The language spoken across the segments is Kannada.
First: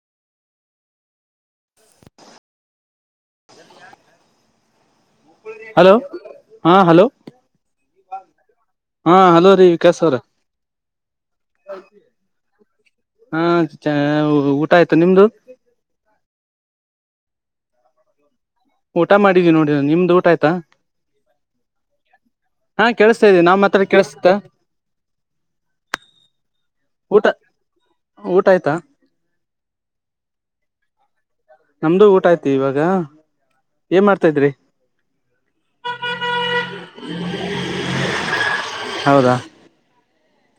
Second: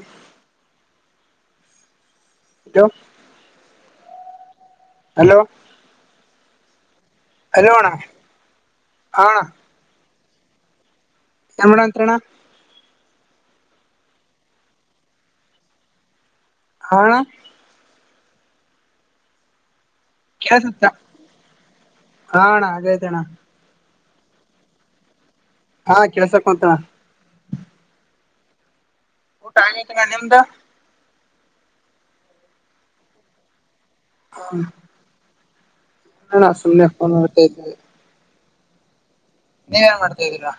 ಹ ಹಲೋ ಹಲೋ ಹಾ ಹಲೋ ಹಲೋ ಅಣ್ಣ ಹಾ ಹಲೋ ರೀ ವಿಕಶ ಅವ್ರ ಯಮಡಂತ್ರಣ್ಣ ಹಾ ಊಟ ಆಯ್ತು ನಿಮ್ದು ಹೌ ಊಟ ಮಾಡಿದೀವಿ ನೋಡ ನಿಮ್ದ ಊಟ ಆಯ್ತಾ ಕೇಳಸುತ್ತ ಅಣ್ಣ ಹಾ ಆಗೈತಣ್ಣ ಕೇಳಿಸತಾ ಇದೀ ನಾ್ ಮಾತ್ರಾ ಕ ತ್ತ ಹಾ ಕೆಲ್ಸಕ್ ಮಾತ್ರ ಊಟ ಆಯ್ತಾ ಊಟ ಆಯತ ನ ನಿಮ್ದ ನಮ್ದು ಊಟ ಆಯ್ತಿ ಇವಾಗ ಏನ್ ಮಾಡ್ತಾ ಇದ್ರಿ ಹ ಸುನ್ನೆ ಫನ್ ಹೊತ ಹೌದಾ ನೀವ ಏನ್ ಮಾಡ್ತಾ್ದೀಲ್ವಾ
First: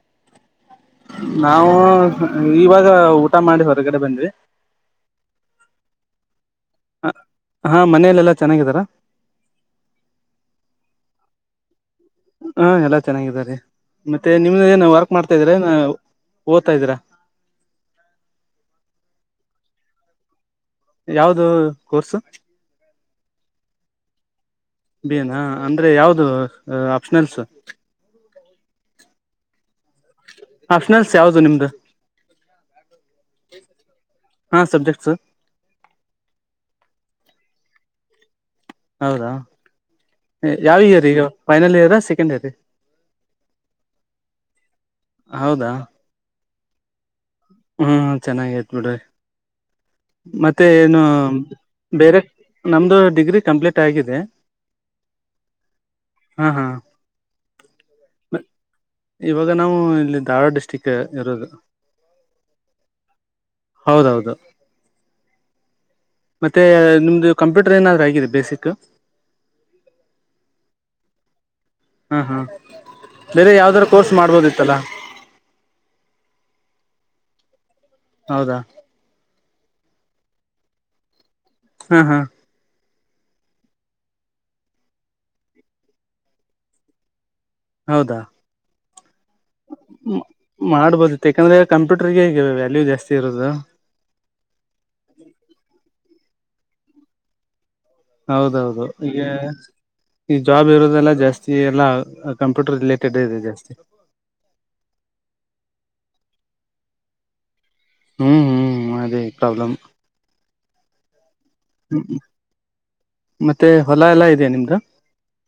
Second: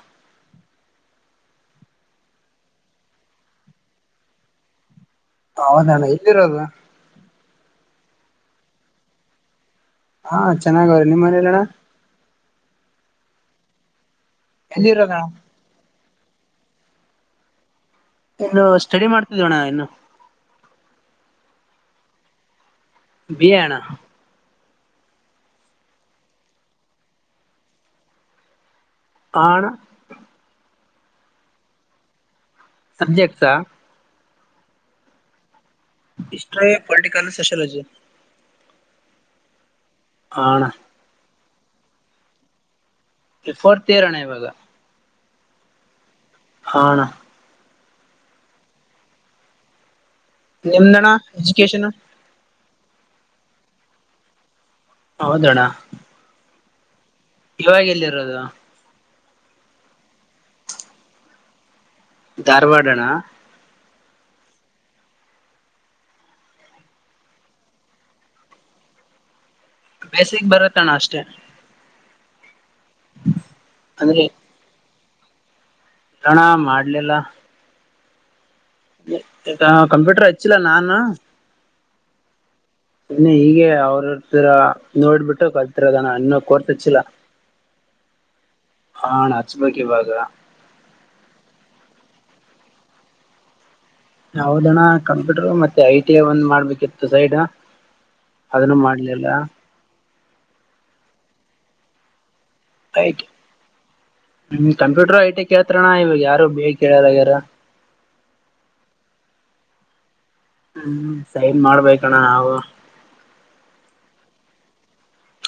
ನಾವು ಇವಾಗ ಊಟ ಮಾಡಿ ಹೊರಗಡೆ ಬಂದ್ವಿ ಹೌದಣ್ಣ ಎಲ್ಲಿರೋದು ಹ ಹಾ ಮನೇಲೆೆಲ್ಲಾ ಚೆನ್ನಾಗಿದಾರ ಹಾ ಚೆನ್ನಾಗ ಅವ್ರಿ ನಿಮ್ಮ್ ಮನಲಣ ಹಾ ಎಲ್ಲಾ ಚೆನ್ನಾಗಿದ್ದಾರೆ ಮತ್ತೆ ನಿಮ್ದ ಏನ ವರ್ಕ್ ಎಲ್ಲಿರೋದಣ ಮಾಡ್ತಾ ಇದ್ರ ಓ್ತಾ ಇದೀ್ರಾ ಇನ್ನು ಸ್ಟಡಿ ಮಾಡ್ತಿದವಣ್ಣ ಇನ್ನು ಯಾವ್ದ ಕೋರ್ಸು ಭ ಹಣ ಬೇನಾ ಅಂದ್ರೆ ಯಾವ್ದ ಆಪ್ಷನಲ್ಸ್ ಹಣ ಅಪ್ಷನನ್ಸ್ ಯಾವವುದು ನಿಮ್ದು ಸಬ್ಜೆಕ್ಟ್ಸಾ ಹಾ ಸಬ್ಜೆಕ್ಟ್ ಸ ಹ್ಟ್ರ ಪೊಲಿಟಿಕಲ್ ಸೋಶಿಯೋಲಜಿ ಹೌದಾ ಹಾ ಅಣ್ಣ ಯಾವ ಇಯರ್ ಈಗ final year second year four ತರಾನ ಇವಾಗ ಹೌದಾ ಹಣ ಹ್ಮ್ ಚೆನ್ನಾಗ ಆತ್ ಬಿಿಡ್ರಿ ಮತ್ತೆ ಏನು ನಿಮ್ದಣ್ಣ ಎಜುಕೇಶನ್ ಬೇರೆ ನಮ್ದು ಡಿಗ್ರಿ ಕಂಪ್ಲೀಟ್ ಆಗಿದೆ ಹೌದಣ್ಣ ಹಾ ಹಾ ಇವಾಗ ಎಲ್ಲಿರೋದು ಇವಾಗ ನಾವು ಇಲ್ಲಿ ಧಾರವಾಡ ಡಿಸ್ಟ್ರಿಕ್ ಇರೋದು ಧಾರವಾಡನಾ ಹೌದೌದು ಮತ್ತೆ ನಿಮ್ದು ಕಂಪ್ಯೂಟರ್ ಏನಾದ್ೂ ಆಗಿದೆ ಬೇಸಿಕ್ ಬೇಸಕ್ ಬರತಣ ಅಷ್ಟೇ ಹ್ಮ್ ಹ್ಮ ಬೇರೆ ಯಾವ್ದಾರ ಕೋರ್ಸ್ ಮಾಡ್ಬೋದಿತ್ತಲ್ಲಾ ಪ್ರಣ ಮಾಡಲಿಲ್ಲ ಹೌದಾ ಕಂಪ್ಯೂಟರ್ ಹಚ್ಚಿಲ್ಲ ನಾನು ಹಾ ಹಾ ಇನ್ನು ಹೀಗೆ ಅವ್ರರ್ತರ ನೋಡ್ಬಿಟ್ಟು ಕಲ್ತಿರದಾನ ಇನ್ನ ಕೋರ್ತಚ್ಚಿಲ್ಲ ಹೌದಾ ಹಣ ಹಚ್ಬೇಕ ಇವಾಗ ಮಾಡ್ಬೋದಿತ್ತು ಯಾಕಂದ್ರೆ ಕಂಪ್ಯೂಟರ್ಗೆ ಹೇಗ ವ್ಯಾಲ್ಯೂ ಜಾಸ್ತಿ ಇರೋದು ಹಾದಣ ಕಂಪ್ಯೂಟರ್ ಮತ್ತೆ ಐ ಟಿ ಒಂದ್ ಮಾಡ್ಬೇಕಿತ್ತು ಸೈಡ್ ಅದನ್ನು ಹೌದೌದು ಈಗ ಮಾಡ್ಲಿಲ್ಲ ಈ ಜಾಬ್ ಇರೋದೆಲ್ಲಾ ಜಾಸ್ತಿ ಎಲ್ಲ ಆಯ ಹ ಕಂಪ್ಯೂಟರ್ ಐಟಿ ಕ ಹತ್ರಣ ಇವಾಗ ಯಾರ ಬ ಕೆಳ ವರಾ ಹ್ಮ್ ಹ್ಮ್ ಅದೇ ಪ್ರಾಬ್ಲ್ ಹ್ಮ್ ಸೈನ್ ಮಾಡ್ಬೇಕಣ ನಾವು ಮತ್ತೆ ಹೊಲ ಎಲ್ಲಾ ಇದೆಯಾ ನಿಮ್ದು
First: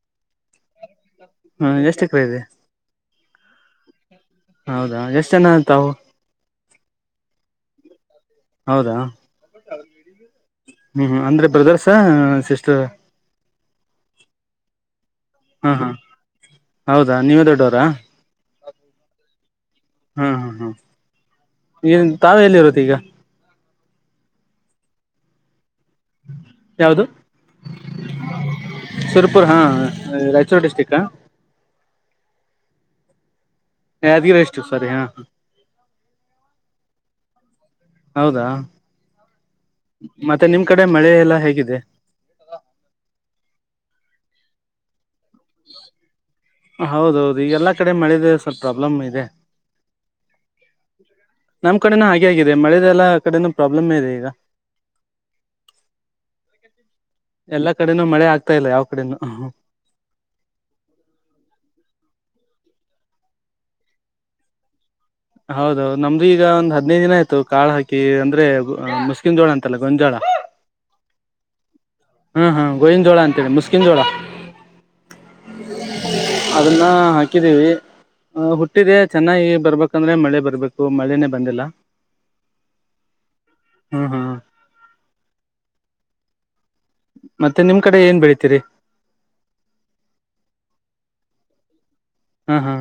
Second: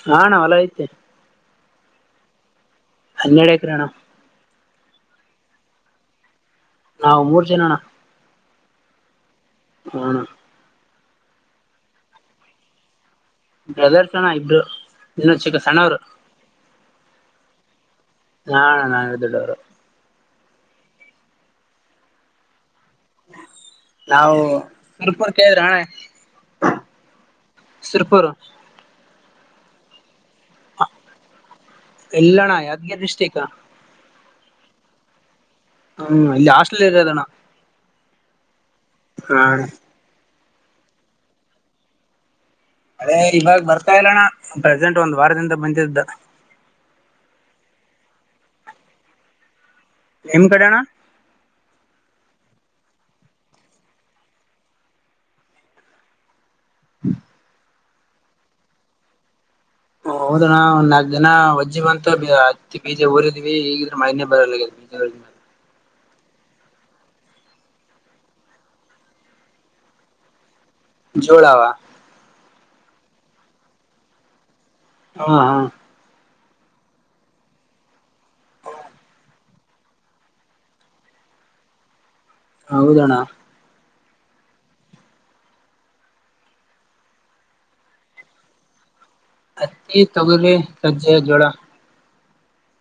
ಹ ನ್ ಅಲ ಐತೆ ಹ್ಮ ಎಷ್ಟು ಎಕರೆ ಇದೆ ಅನ್ನಡಕ್ಕೆ ರಣ ಹೌದಾ ಎಷ್ಟು ಜನ ತಾವು ನಾವ್ ಮೂರು ಜನಣ್ಣ ಹೌದಾ ಹ್ಮ ಅಂದ್ರೆ ಬ್ರದರ್ಸ ಸಿಸ್ಟರ್ ಬ್ರದರ್ಸಣ ಇಬ್ರು ಇನ್ನ ಚಕ್ಕ ಹಾ ಹಾ ಸಣರು ಹೌದಾ ನೀವೇ ದೊಡ್ಡವರಾ ನ ನಾನು ಎ್ದ ವರ ಹ್ಮ್ ಹ್ಮ್ ಹ್ಮ್ ನ್ ತಾವು ಎಲ್ಲಿರುದು ಈಗ ನಾವು ಸುರುಪುರ್ ಕೇಳಿದ್ರಾ ಅಣ್ಣ ಯಾವುದು ಸುರುಪುರ ಪುರ್ ಹಾ ರಾಯಚೂರು ಡಿಸ್ಟ್ರಿಕ್ ಇಲ್ಲಣ್ಣ ಯಾದಗಿರ್ ಡಿಸ್ಟ್ರಿಕ್ಟ್ ಯಾದಿಎಷ್ಟು ಸರಿ ಹಾ ಹಾ ಅವನು ಹಾಸ್ಟೆಲ್ ಇರುದಣ್ಣ ಹೌದಾ ಮತ್ತೆ ನಿಮ್ ಕಡೆ ಮಳೆ ಎಲ್ಲಾ ಹೇಗಿದೆ ಅದೇ ಇವಾಗ ಬರ್ತಾ ಇಲ್ಲಣ್ಣ ಪ್ರೆಜೆಂಟ್ ಒಂದು ಹೌದೌದು ಈಗೆಲ್ಲಾ ಕಡೆ ಮಳಿದೆ ಸ್ವಲ್ಪ ಪ್ರಾಬ್ಲಮ್ ಇದೆ ನಿಮ್ ಕಡೆಣ ನಮ್ ಕಡೆನ ಹಾಗೆ ಆಗಿದೆ ಮಳೆದೆಲ್ಲ ಕಡೆನೂ ಪ್ರಾಬ್ಲಮೇ ಇದೆ ಈಗ [unintelligible] ಎಲ್ಲಾ ಕಡೆನೂ ಮಳೆ ಆಗ್ತಾ ಇಲ್ಲ ಯಾವ ಕಡೆನೂ ಹೌದಣ ಒ ನಾಲ್ಕ ಜನ ವಜ್ಜ ಬಂತಂದ್ರ ಹತ್ತಿ ಬೀಜಾ ಉರ್ವಿ ದಿವಿ ಈಗಿದ್ರೆ ಮಳಿ ನೆ ಬರಲ್ಲ ಗೆದ ಹೌದೌದು ನಮ್ದು ಈಗ ಒಂದ್ ಹದಿನೈದು ದಿನ ಆಯ್ತ ಕಾಳ ಹಾಕಿ ಅಂದ್ರೆ ಮುಸ್ಕಿನಜೋಳ ಅಂತಲ್ಲ ಗಂಜೋಳ ಜೊಳಾವ ಹಾ ಹಾ ಗೋವಿಂದ ಜೋಳ ಅಂತೇಳಿ ಮುಸ್ಕಿನ್ ಜೋಳ ಹಾ ಹಾ ಅದನ್ನ ಹಾಕಿದ್ದೀವಿ ಆ ಹುಟ್ಟಿದ ಚೆನ್ನಾಗಿ ಬರ್ಬೇಕಂದ್ರೆ ಮಳೆ ಬರ್ಬೇಕು ಮಳೆನೆೇ ಬಂದಿಲ್ಲ ಹೌದಣ್ಣ ಹ್ಮ್ ಹ್ಮ್ ಮತ್ತೆ ನಿಮ್ ಕಡೆ ಏನ್ ಬೆಳತೀರಿ ಹತ್ತಿ ತೊಗರೆ ರಜ್ಜೆಯ ಜೋಳ ಹಾ ಹಾ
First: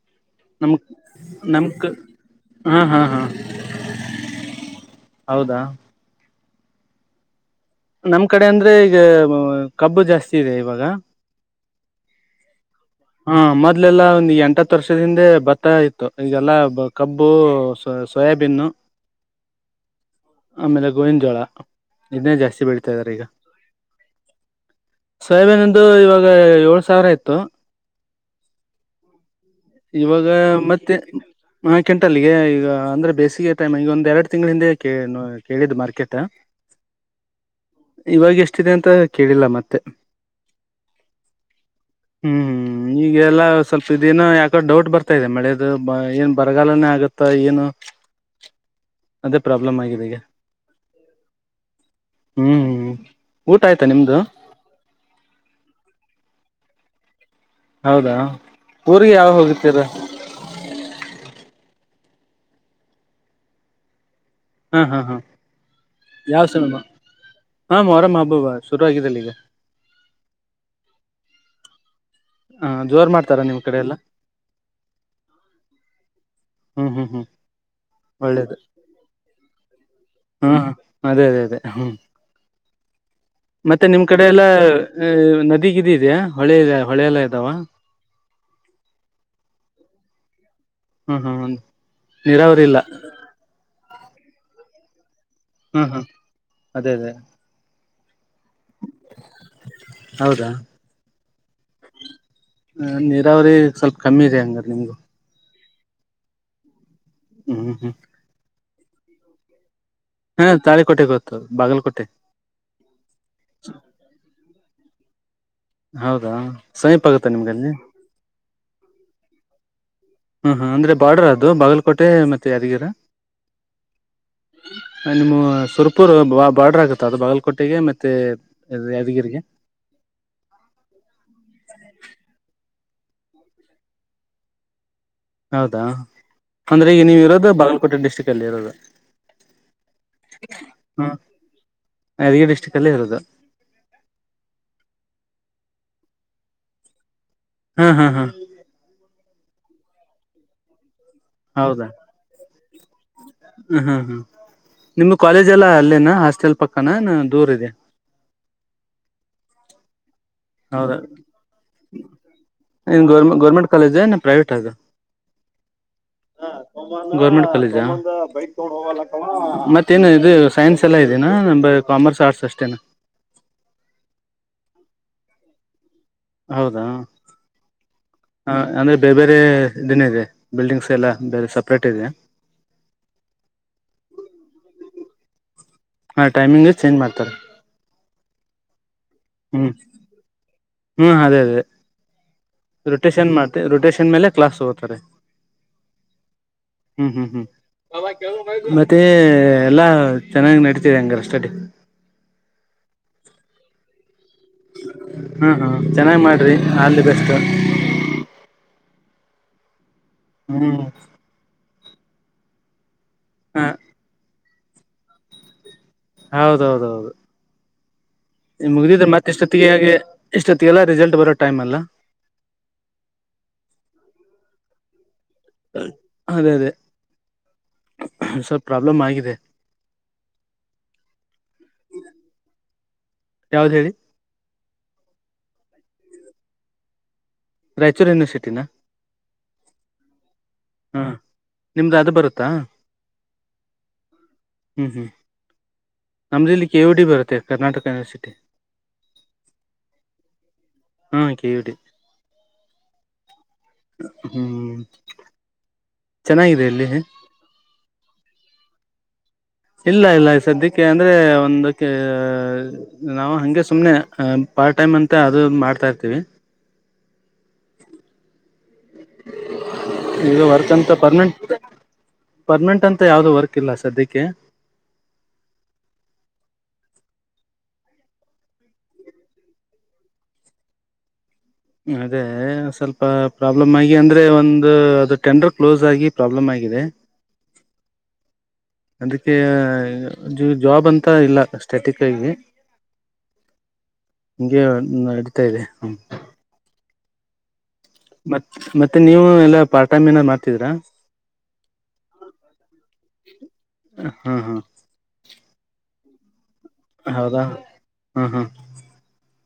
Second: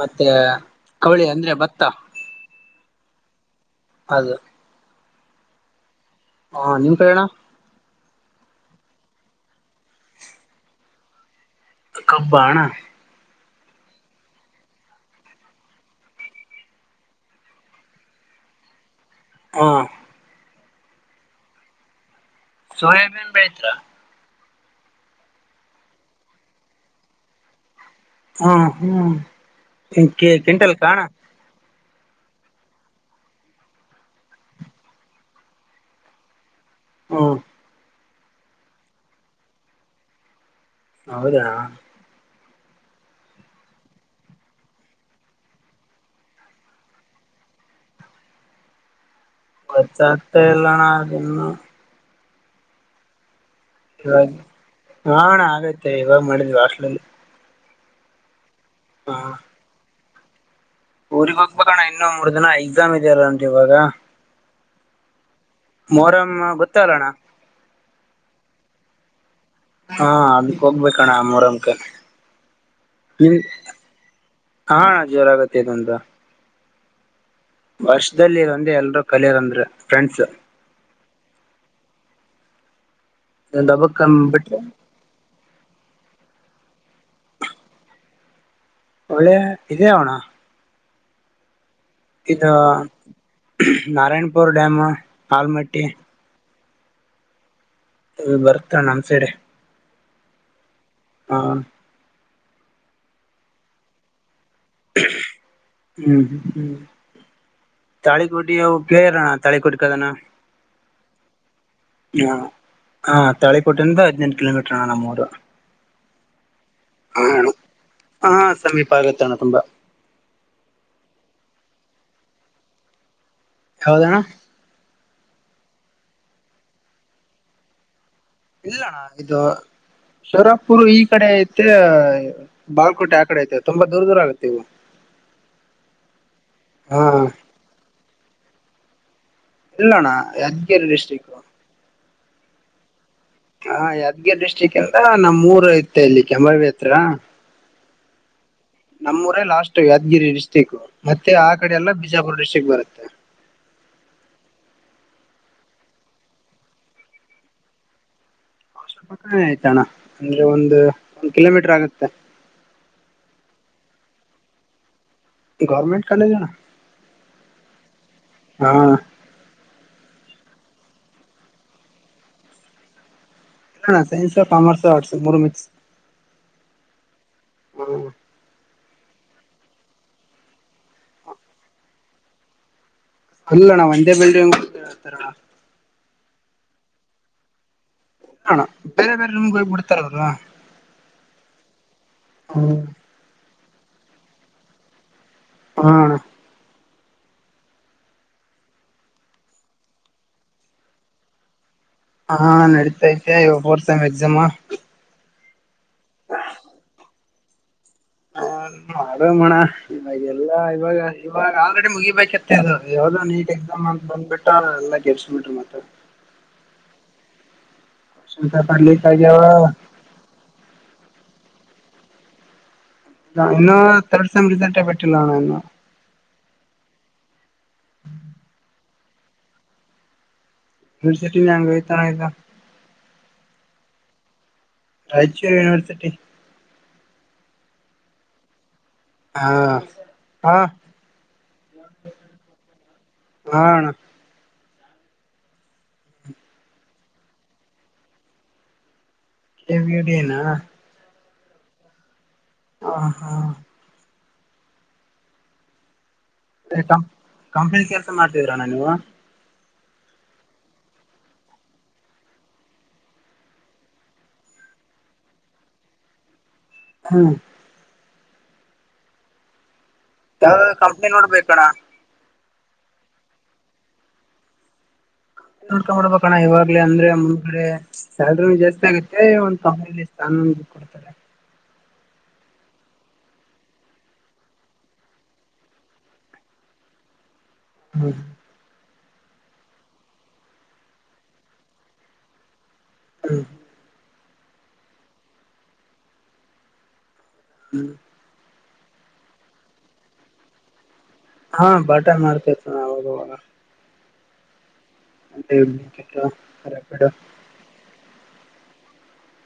ಮತ್ತೆ ನಮ ಕವಳಿ ಅಂದ್ರೆ ಭತ್ತ ನಮಕ್ ಹಾ ಹಾ ಹಾ ಅದು ಹೌದಾ ಹಾ ನಿಮ್ ಕಡೆಣ ನಮ್ ಕಡೆ ಅಂದ್ರೆ ಈಗ ಕಬ್ಬು ಜಾಸ್ತಿ ಇದೆ ಇವಾಗ ಕಬ್ಬ ಹ್ಣ ಹಾ ಮೊದ್ಲೆಲ್ಲಾ ಒಂದು ಎಂಟತ್ತು ವರ್ಷದಿಂದೆ ಭತ್ತ ಇತ್ತು ಈಗೆಲ್ಲಾ ಕಬ್ಬುಯ ಬೆನ್ನು ಹ ಆಮೇಲೆ ಗೋವಿಂದ ಜೋಳ ಇದನ್ನೇ ಜಾಸ್ತಿ ಬೆಳ್ತಾಾರೆ ಈಗ ಸೋಯಾಬೀನ್ ಬೆಳಿತೀರಾ ಶ್ರ್ಲಿಇವಾಗ ಏಳ್ ಸಾವಿರ ಆಯ್ತು ಹ್ಮ ಹ್ಮ್ ಇವಾಗ ಕ್ವಿಂಟಲ್ ಮತ್ತೆ ಕಾಣ ಮಾರ್ಕೆಂಟ್ ಅಲ್ಲಿಗೆ ಈಗ ಅಂದ್ರೆ ಬೇಸಿಗೆ ಟೈಮ್ ಈಗ ಒಂದ ಎರಡು ತಿಂಗಳ ಹಿಂದೆ ಕ ಕೇಳಿದ್ ಮಾರ್ಕೆಟ್ ಹ್ಮ ಇವಾಗ ಎಷ್ಟಿದೆ ಅಂತ ಕೇಳಿಲ್ಲ ಮತ್ತೆ ಹೌದಾ ಹ್ಮ್ ಹ್ಮ್ ಈಗೆಲ್ಲಾ ಸ್ವಲ್ಪ ಇದೇನ ಯಾ ಡೌಟ್ ಬರ್ತಾ ಇದೆ ಮಳೆದು ಏನ್ ಬರಗಾಲನೇ ಆಗುತ್ತ ಏನು ಅದೇ ಪ್ರಾಬ್ಲಮ್ ಆಗಿದೆ ಈಗ ಹೊಚತ್ತ ಎಲ್ಲಣ ಅದನ್ನು ಹ್ಮ್ ಹ್ಮ್ ಇವಾಗ ಹಣ ಆಗೈತ್ತ ಇವಾಗ ಮಾಡಿದ್ವಿ ವಾಷಲಲ್ಲಿ ಹೌದಾ ಊರಿಗೆ ಯಾವ ಹೋಗತೀರ ಊರಿಗೆಗ್ ಹೋಗ್ಬೋಣ ಇನ್ನೊ ಮೂರ್ ದಿನ ಎಕ್ಸಾಮ್ ಇದ್ಯಲ್ಲನ್ರಿ ಇವಾಗ ಹಾ ಹಾ ಹಾ ಮೊಹರಂ ಯಾವ ಸಮಯ ಗೊತ್ತಲ್ಲಣ್ಣ ಹ ಮರ ಮಾಬಬ ಶುರು ಆಗಿದ್ದಲ್ಲಿ ಈಗ ಹಾ ಅದಕ್ ಹೋಗ್ಬೇಕಣ್ಣ ಮೂರಂಕ ಹ ಜೋರ್ ಮಾಡ್ತಾರಾ ನಿಮ್ ಕಡೆ ಎಲ್ಲ ಹಾ ಜೋರಗತ್ತತ ಅಂದ ಹ್ಮ್ ಹ್ಮ್ ಹ್ಮ್ ಒಳ್ಳೇದು ವರ್ಷದಲ್ಲಿಂದ ಎಲ್ರೂ ಕಲಿಯದಂದ್ರೆ ಫ್ರೆಂಡ್ಸ್ ಹ್ಮ್ ಅದೇ ಅದೇ ಅದೇ ಹ್ಮ ಇದೊಂದು ಮತ್ತೆ ಹಬ್ಬಕ್ ನಿಮ್ ಕಡೆ ಎಲ್ಲಾ ಬಿಟ್ರೆ ನದಿ ಇದಗಿದ್ದ ಇದ್ಯಾಾ ಹೊಳೆಲ್ಲ ಹೊಳೆಲ್ಲ ಇದಾವ ಒಳ್ಳೆ ಇದದೆೇ ಆಣ ಹ್ಮ್ ಹ್ಮ್ ಇದು ನೀರಾವರಿ ಇಲ್ಲ ನಾರಾಯಣಪುರ್ ಡ್ಯಾಮು ಆಲ್ಮಟ್ಟಿ ಹ್ಮ್ ಹ್ಮ್ ಅದೇ ಅದೇ ಇ ಬರ್ತ ನ ಅನ್ಸೆಡೆ ಹೌದಾ ಹಾ ಹ ನೀರಾವರಿ ಸ್ವಲ್ಪ ಕಮ್ಮಿ ಇದೆ ಹಂಗ ಹ್ಮ್ ಹ್ಮ ಹ್ಮ್ ಹ್ಮ್ ಹ್ಮ್ ಹ್ಮ್ ತಾಳಿಿಕಟ ಅ ಕೇಳರೋಣ ತಲೆ ಕುಟ್ಟ ಹಾ ತಾರಿ ಕೊಟ್ಟೆ ಕೊತ ಹ ಹಾ ತಳಿಪಟ್ಟಿಂದ ಹದ್ಿನೆಂಟು ಕಿಲೋಮೀಟ್ರಣ್ಣ ನಮ್ಮೂರು ಹೌದಾ ಸಮೀಪ ಆಗುತ್ತ ನಿಮ್ಗಲ್ಲಿ ಭಾಗತಾಣ ತುಂಬಾ ಹ್ಮ ಹಾ ಅಂದ್ರೆ ಬಾರ್ಡರ್ ಅದು ಬಾಗಲಕೋಟೆ ಮತ್ತೆ ಯಾದಗಿರ ಹೌದಣ ನಿಮ್ಮ ಸುರ್ಪೂರ್ ಬಾರ್ಡ್ರ ಆಗುತ್ತ ಅದು ಬಾಗಲಕೋಟೆಗೆ ಮತ್ತೆ ಇಲ್ಲಣ್ಣ ಇದು ಯಾದಗಿರಿಗೆ ಶರಪುರು ಈ ಕಡೆ ಐತೆ ಬಾಲ್ಕೋಟೆ ಆ ಕಡೆ ಐತೆ ತುಂಬಾ ದೂರ ದೂರ ಆಗುತ್ತೆ ಇವು ಹೌದಾ ಅಂದ್ರೆ ಹಾ ಈಗ ನೀವು ಇರೋದು ಬಾಗಲಕೋಟೆ ಡಿಸ್ಟ್ರಿಕ್ ಅಲ್ಲಿ ಇರೋದು ಇಲ್ಲೋಣ್ಣ ಯಜ್ಗೇರಿ ಡಿಸ್ಟ್ರಿಕ್ ನ ಅದಗ ಡ್ಟಿಕ್ಲ್ಲಿ ಇೋದು ಹಾ ಯಾದ್ಗಿರ್ ಡಿಸ್ಟ್ರಿಕ್ ಎಂದ ನಮ್ಮ್ ಮೂೂರ ಇತ್ತ ಇಲ್ಲಿ ಕೆಂಬಲ್ಬತ್ರ ಹ್ಮ್ ಹ್ಮ್ ಹ್ಮ್ ನಮ್ಮ್ೂರ ಲಾಸ್ಟ್ ಯಾದಗಿರಿ ಡಿಸ್ಟ್ರಿಕ್ ಮತ್ತೆ ಆ ಕಡೆ ಹೌದಾ ಎಲ್ಲ ಬಿಜಾಪುರ ಡಿಸ್ಟ್ರಿಕ್ ಬರುತ್ತೆ ಹ್ಮ್ ಹ್ಮ್ ಹ್ಮ್ ನಿಮ್ ಕಾಲೇಜ್ ಎಲ್ಲ ಅಲ್ಲೇನ ಹಾಸ್ಟೆಲ್ ಪಕ್ಕನ ನ ದೂರ ಇದಿಯ ಅಲ್ಲೆ ಐಯ್ತಣ್ಣ ಅಂದ್ರೆ ಒಂದು ಹೌದಾ ಒಂದ್ ಕಿಲೋಮೀಟರ್ ಆಗತ್ತೆ ಏನ್ ಗೌರ್ಮೆ ಗೌರ್ಮೆಂಟ್ ಕಾಲೇಜ ಎನ ಪ್ರೈವೇಟ್ ಅದು ಗೌರ್ಮೆಂಟ್ ಕಾಲೆ ಗೌರ್ಮೆಂಟ್ ಕಾಲೇಜ ಹಾ ಮತ್ತ ಎನ ಇದು ಸೈನ್ಸ್ ಎಲ್ಲ ಇದೀನಾ ಅಂದ್ರೆ ಕಾಮರ್ಸ್ ಆರ್ಟ್ಸ್ ಅಷ್ಟೇನ ಹ ಸೈನ್ಸ್ ಕಾಮರ್ಸ್ ಆರ್ಟ್ಸ್ ಮುರು ಮಿಕ್ಸ್ ಹೌದಾ ಹ್ಮ್ ಹ ಅನೆದ್ ಬೇರೆ ಬೇರೆ ದಿನ್ನೆ ಇದೆ ಬಿಲ್ಡಿಂಗ್ಸ್ ಎಲ್ಲ ಬೇರೆ ಸಪ್ರೇಟ್ ಇದಿಯ ಇಲ್ಲಣ್ಣ ಒಂದೇ ಬಿಲ್ಡಿಂಗು ಹಾ ಟೈಮಿಂಗ್ ಚೇಂಜ್ ಮಾಡ್ತಾರ್ ಅಣ ಬೇರೆ ಬೇರೆ ರೂಮ್ಗೋಗ್ ಬಿಡ್ತಾರ ಅವ್ರು ಹ್ಮ್ ರೊಟೇಶನ್ ಮಾಡ್ತೆ ರೊಟೇಶನ್ ಮೇಲೆ ಕ್ಲಾಸ್ ತಗೊತ್ತರೆ ಹಅಣ ಹ್ಮು ಹ್ಮು ಹ್ಮ್ ಮತ್ತೇ ಎಲ್ಲಾ ಚೆನ್ನಾಗ್ ನಡಿತಿದೆ ಹಂಗರೆ ಎಸ್ಟೇಟ್ ಹಾ ನಡೀತೈತೆ ಇವಾಗ್ ಫೋರ್ಸೆಮ್ ಎಕ್ಸಾಮು ಹು ಚೆನ್ನಾಗ್ ಮಾಡ್ರಿ ಆಲ್ದಿ ಬೆಸ್ಟು ಹ ಮಾಡುವ ಮೋಣ ಇವಾಗಲ್ಲ ಹ್ಮ್ ಇವಾಗ ಇವಾಗ ಆಲ್ರೆಡಿ ಮುಗಿಬೇಕತ್ ಇದು ಯಾವದೋ ನೀಟ್ ಹ ಎಕ್ಸಾಮ್ ಅಂತ ಬಂದ್ಬಿಟ್ಟು ಎಲ್ಲಾ ಕೆಡ್ಸಿಬಿಟ್ರು ಮತ್ತ ಹೌದೌದೌದು ಇನ್ ಶಂಕರ್ಪಡ್ ಲೀಕ್ ಮುಗ್ದಿದ್ರೆ ಮತ್ತೆ ಆಗ್ಯಾವ ಇಷ್ಟೊತ್ತಿಗೆ ಹಾಗೆ ಇಷ್ಟೊತ್ತಿಗೆಲ್ಲ ರಿಸಲ್ಟ್ ಬರೋ ಟೈಮ್ ಅಲ್ಲ ನಾ ಇನ್ನೂ ತರ್ಡ್ ಸೆಮ್ ರಿಸಲ್ಟ್ ಬಿಟ್ ಅದೇ ಅದೇ ಸ್ವಲ್ಪ್ ಪ್ರಾಕ್ ಬ್ಲಮ್ ಆಗಿದೆ ಇನಿಸಿಟಿವ್ ಹಂಗೈತನ ಇಲ್ಲಾ ಯಾವ್ದೇಳಿ ರಾಯ್ಚೂರು ಯೂನಿವೇರ್ಸಿಟಿ ರಾಯ್ಚೂರ ಯನಿವರ್ಸಿಟಿನಾ ಹಾ ಹಾ ಹು ನಿಮ್ಗ್ ಅದು ಬರುತ್ತಾ ಹಾ ಅಣ್ಣ ಹ್ಮ್ ಹ್ಮ್ ನಮ್ದ್ ಇಲ್ಲಿ ಕೆ ಒ ಡಿ ಬರುತ್ತೆ ಕರ್ನಾಟಕ ಯುನಿವರ್ಸಿಟಿ ತೆ ಎ ವಿಡಿ ಏನಾ ಹು ಕೆಯುಡಿ ಹ ಹಾ ಹ್ಮೂ ಐಯಪ್ಪ ಕಂಪನಿ ಕೆಲ್ಸ ಮಾಡ್ತಿದಿರಣ ನೀವು ಇಲ್ಲ ಇಲ್ಲ ಸದ್ಯಕ್ಕೆ ಅಂದ್ರೆ ಒಂದಕ್ಕೇ ನಾವು ಹಂಗೆ ಸುಮ್ನೆ ಅ ಪಾರ್ಟ್ ಟೈಮ್ ಅಂತ ಅದು ಮಾಡ್ತಾ ಇರ್ತಿವಿ ಹ್ಮು ಈಗ ಯಾವ್ದಾದ ವರ್ಕಂತ ಕಂಪ್ನಿ ಪರ್ಮೆಂಟ್ ನೋಡ್ಬೇಕಣ್ಣ ಪರ್ಮೆಂಟ್ ಅಂತ ಯಾವ್ದು ವರ್ಕ್ ಇಲ್ಲ ಸದ್ಯಿಕ್ಕೆ ನೋಡ್ಕಬಿಡ್ಬೇಕಣ್ಣ ಇವಾಗ್ಲೇ ಅಂದ್ರೆ ಮುಂದಗಡೆ ಸ್ಯಾಲ್ರಿ ಜಾಸ್ತಿ ಆಗುತ್ತೆ ಒಂದ್ ಕಂಪನಿಲಿ ಸ್ಥಾನ ಹ್ಮು ಕೊಡ್ತಾರೆ ಅದೇ ಸ್ವಲ್ಪ ಪ್ರಾಬ್ಲಮ್ ಆಗಿ ಅಂದ್ರೆ ಒಂದು ಅದು ಟೆಂಡರ್ ಕ್ಲೋಸ್ ಆಗಿ ಪ್ರಾಬ್ಲಮ್ ಆಗಿ ಇದೆ ಹ್ಮ್ ಅದಕ್ಕೇ ಜೊಜಾಬ್ ಅಂತ ಇಲ್ಲ ಸ್ಟಾಟಿಕ್ಕಾಗಿ ಹ್ಮು ಹಂಗೆ ನಡಿತೈದೆ ಹ್ಮು ಹ್ಮ್. [inaudible] ಮತ್ ಮತ್ತೆ ನೀವು? ಎಲ್ಲಾದ್ರೂ ಪಾರ್ಟ್ ಟೈಮ್ ಮಾಡ್ತಾ ಇದ್ದೀರಾ! [unintelligible] ಹೂ, ಪಾರ್ಟಿ ಮಾಡ್ತಾ ಇದೀನಿ, ಅವಾಗವಾಗ! [unintelligible] ಹಾ, ಹೂ, ಹೂ. [inaudible] ಅದು ಏನಕ್ಕೆ ಕೇಳು? [unintelligible] ಹೌದಾ, ಹ್ಮ್, ಹ್ಮ್. [unintelligible]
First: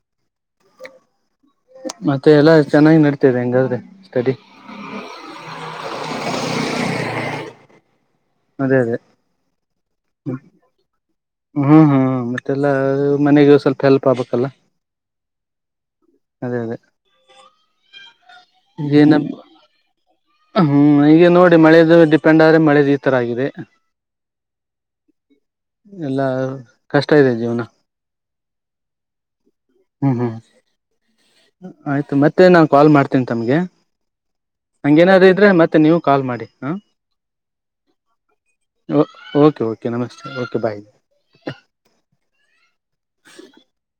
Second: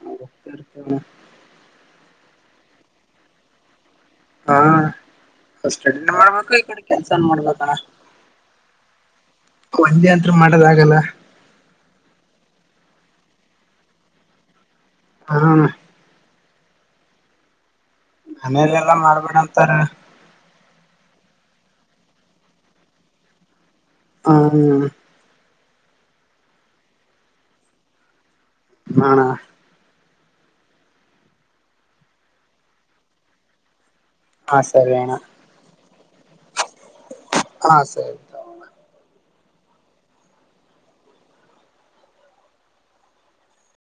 ಅವರು ಹುಡುಕ್ತಾ ಇರ್ತಾರೆ? [unintelligible] ಮತ್ತೆ, ಎಲ್ಲಾ ಚೆನ್ನಾಗಿ ನಡತಿದೆ ಹೆಂಗಾದ್ರೆ? [unintelligible] ಹಾ, ಫಸ್ಟ್ ಎಲ್ಲಾ ಕೈ ಕೊಡುವ ಕೆಲಸ ಮಾಡಬೇಕು, ಅಣ್ಣಾ? [inaudible] ಮರ್ಯಾದೆ, ಒಂದೇ ಅಂತ್ರ ಹ್ಮ್, ಮಾಡದಾಗಲ್ಲ ಹ್ಮ್, ಅದೇ, ಮತ್ತೆಲ್ಲ? [unintelligible] ಮನೆಗೆ, ಸ್ವಲ್ಪ ಹೆಲ್ಪ್ ಆಗ್ಬೇಕಲ್ಲ? [inaudible] ಕಾರಣ? [inaudible] ಅದೇ, ಅದೇ! [inaudible] ಮನೇಲಿ, ಎಲ್ಲಾ, ಏನ ಮಾಡಬೇಡ ಅಂತಾರೆ? [inaudible] ಹ್ಮ್ ಈಗ ನೋಡಿ ಮಳೆದು! ಡಿಪೆಂಡ್, ಆದ್ರೆ ಮಳೆದು, ಈ ತರ ಆಗಿದೆ? [inaudible] ಹ, ಹೇಳಿ ಅಣ್ಣ? [inaudible] ಎಲ್ಲಾರು ಕಷ್ಟ ಇದೆ, ಜೀವನ? [inaudible] ಹ, ಅಣ್ಣಾ? [inaudible] ಹ್ಮ್, ಹ್ಮ್, ಆಯ್ತು ಮತ್ತೆ! ನಾನ್ ಕಾಲ್ ಮಾಡ್ತೇನಿ, ತಮ್ಗೆ? ಹಾ [inaudible] ಸರಿ ಅಣ್ಣ ಹಂಗೇನಾದಾರು, ಇದ್ರೆ ಮತ್ತೆ ನೀವು ಕಾಲ್ ಮಾಡಿ? [inaudible] ಹಾ, ಸರಿ. ಬಿಡು ಆಯ್ತು! [inaudible] ಓಕೆ, ಓಕೆ, ನಮಸ್ತೆ, ಓಕೆ ಬಾಯ್! [inaudible]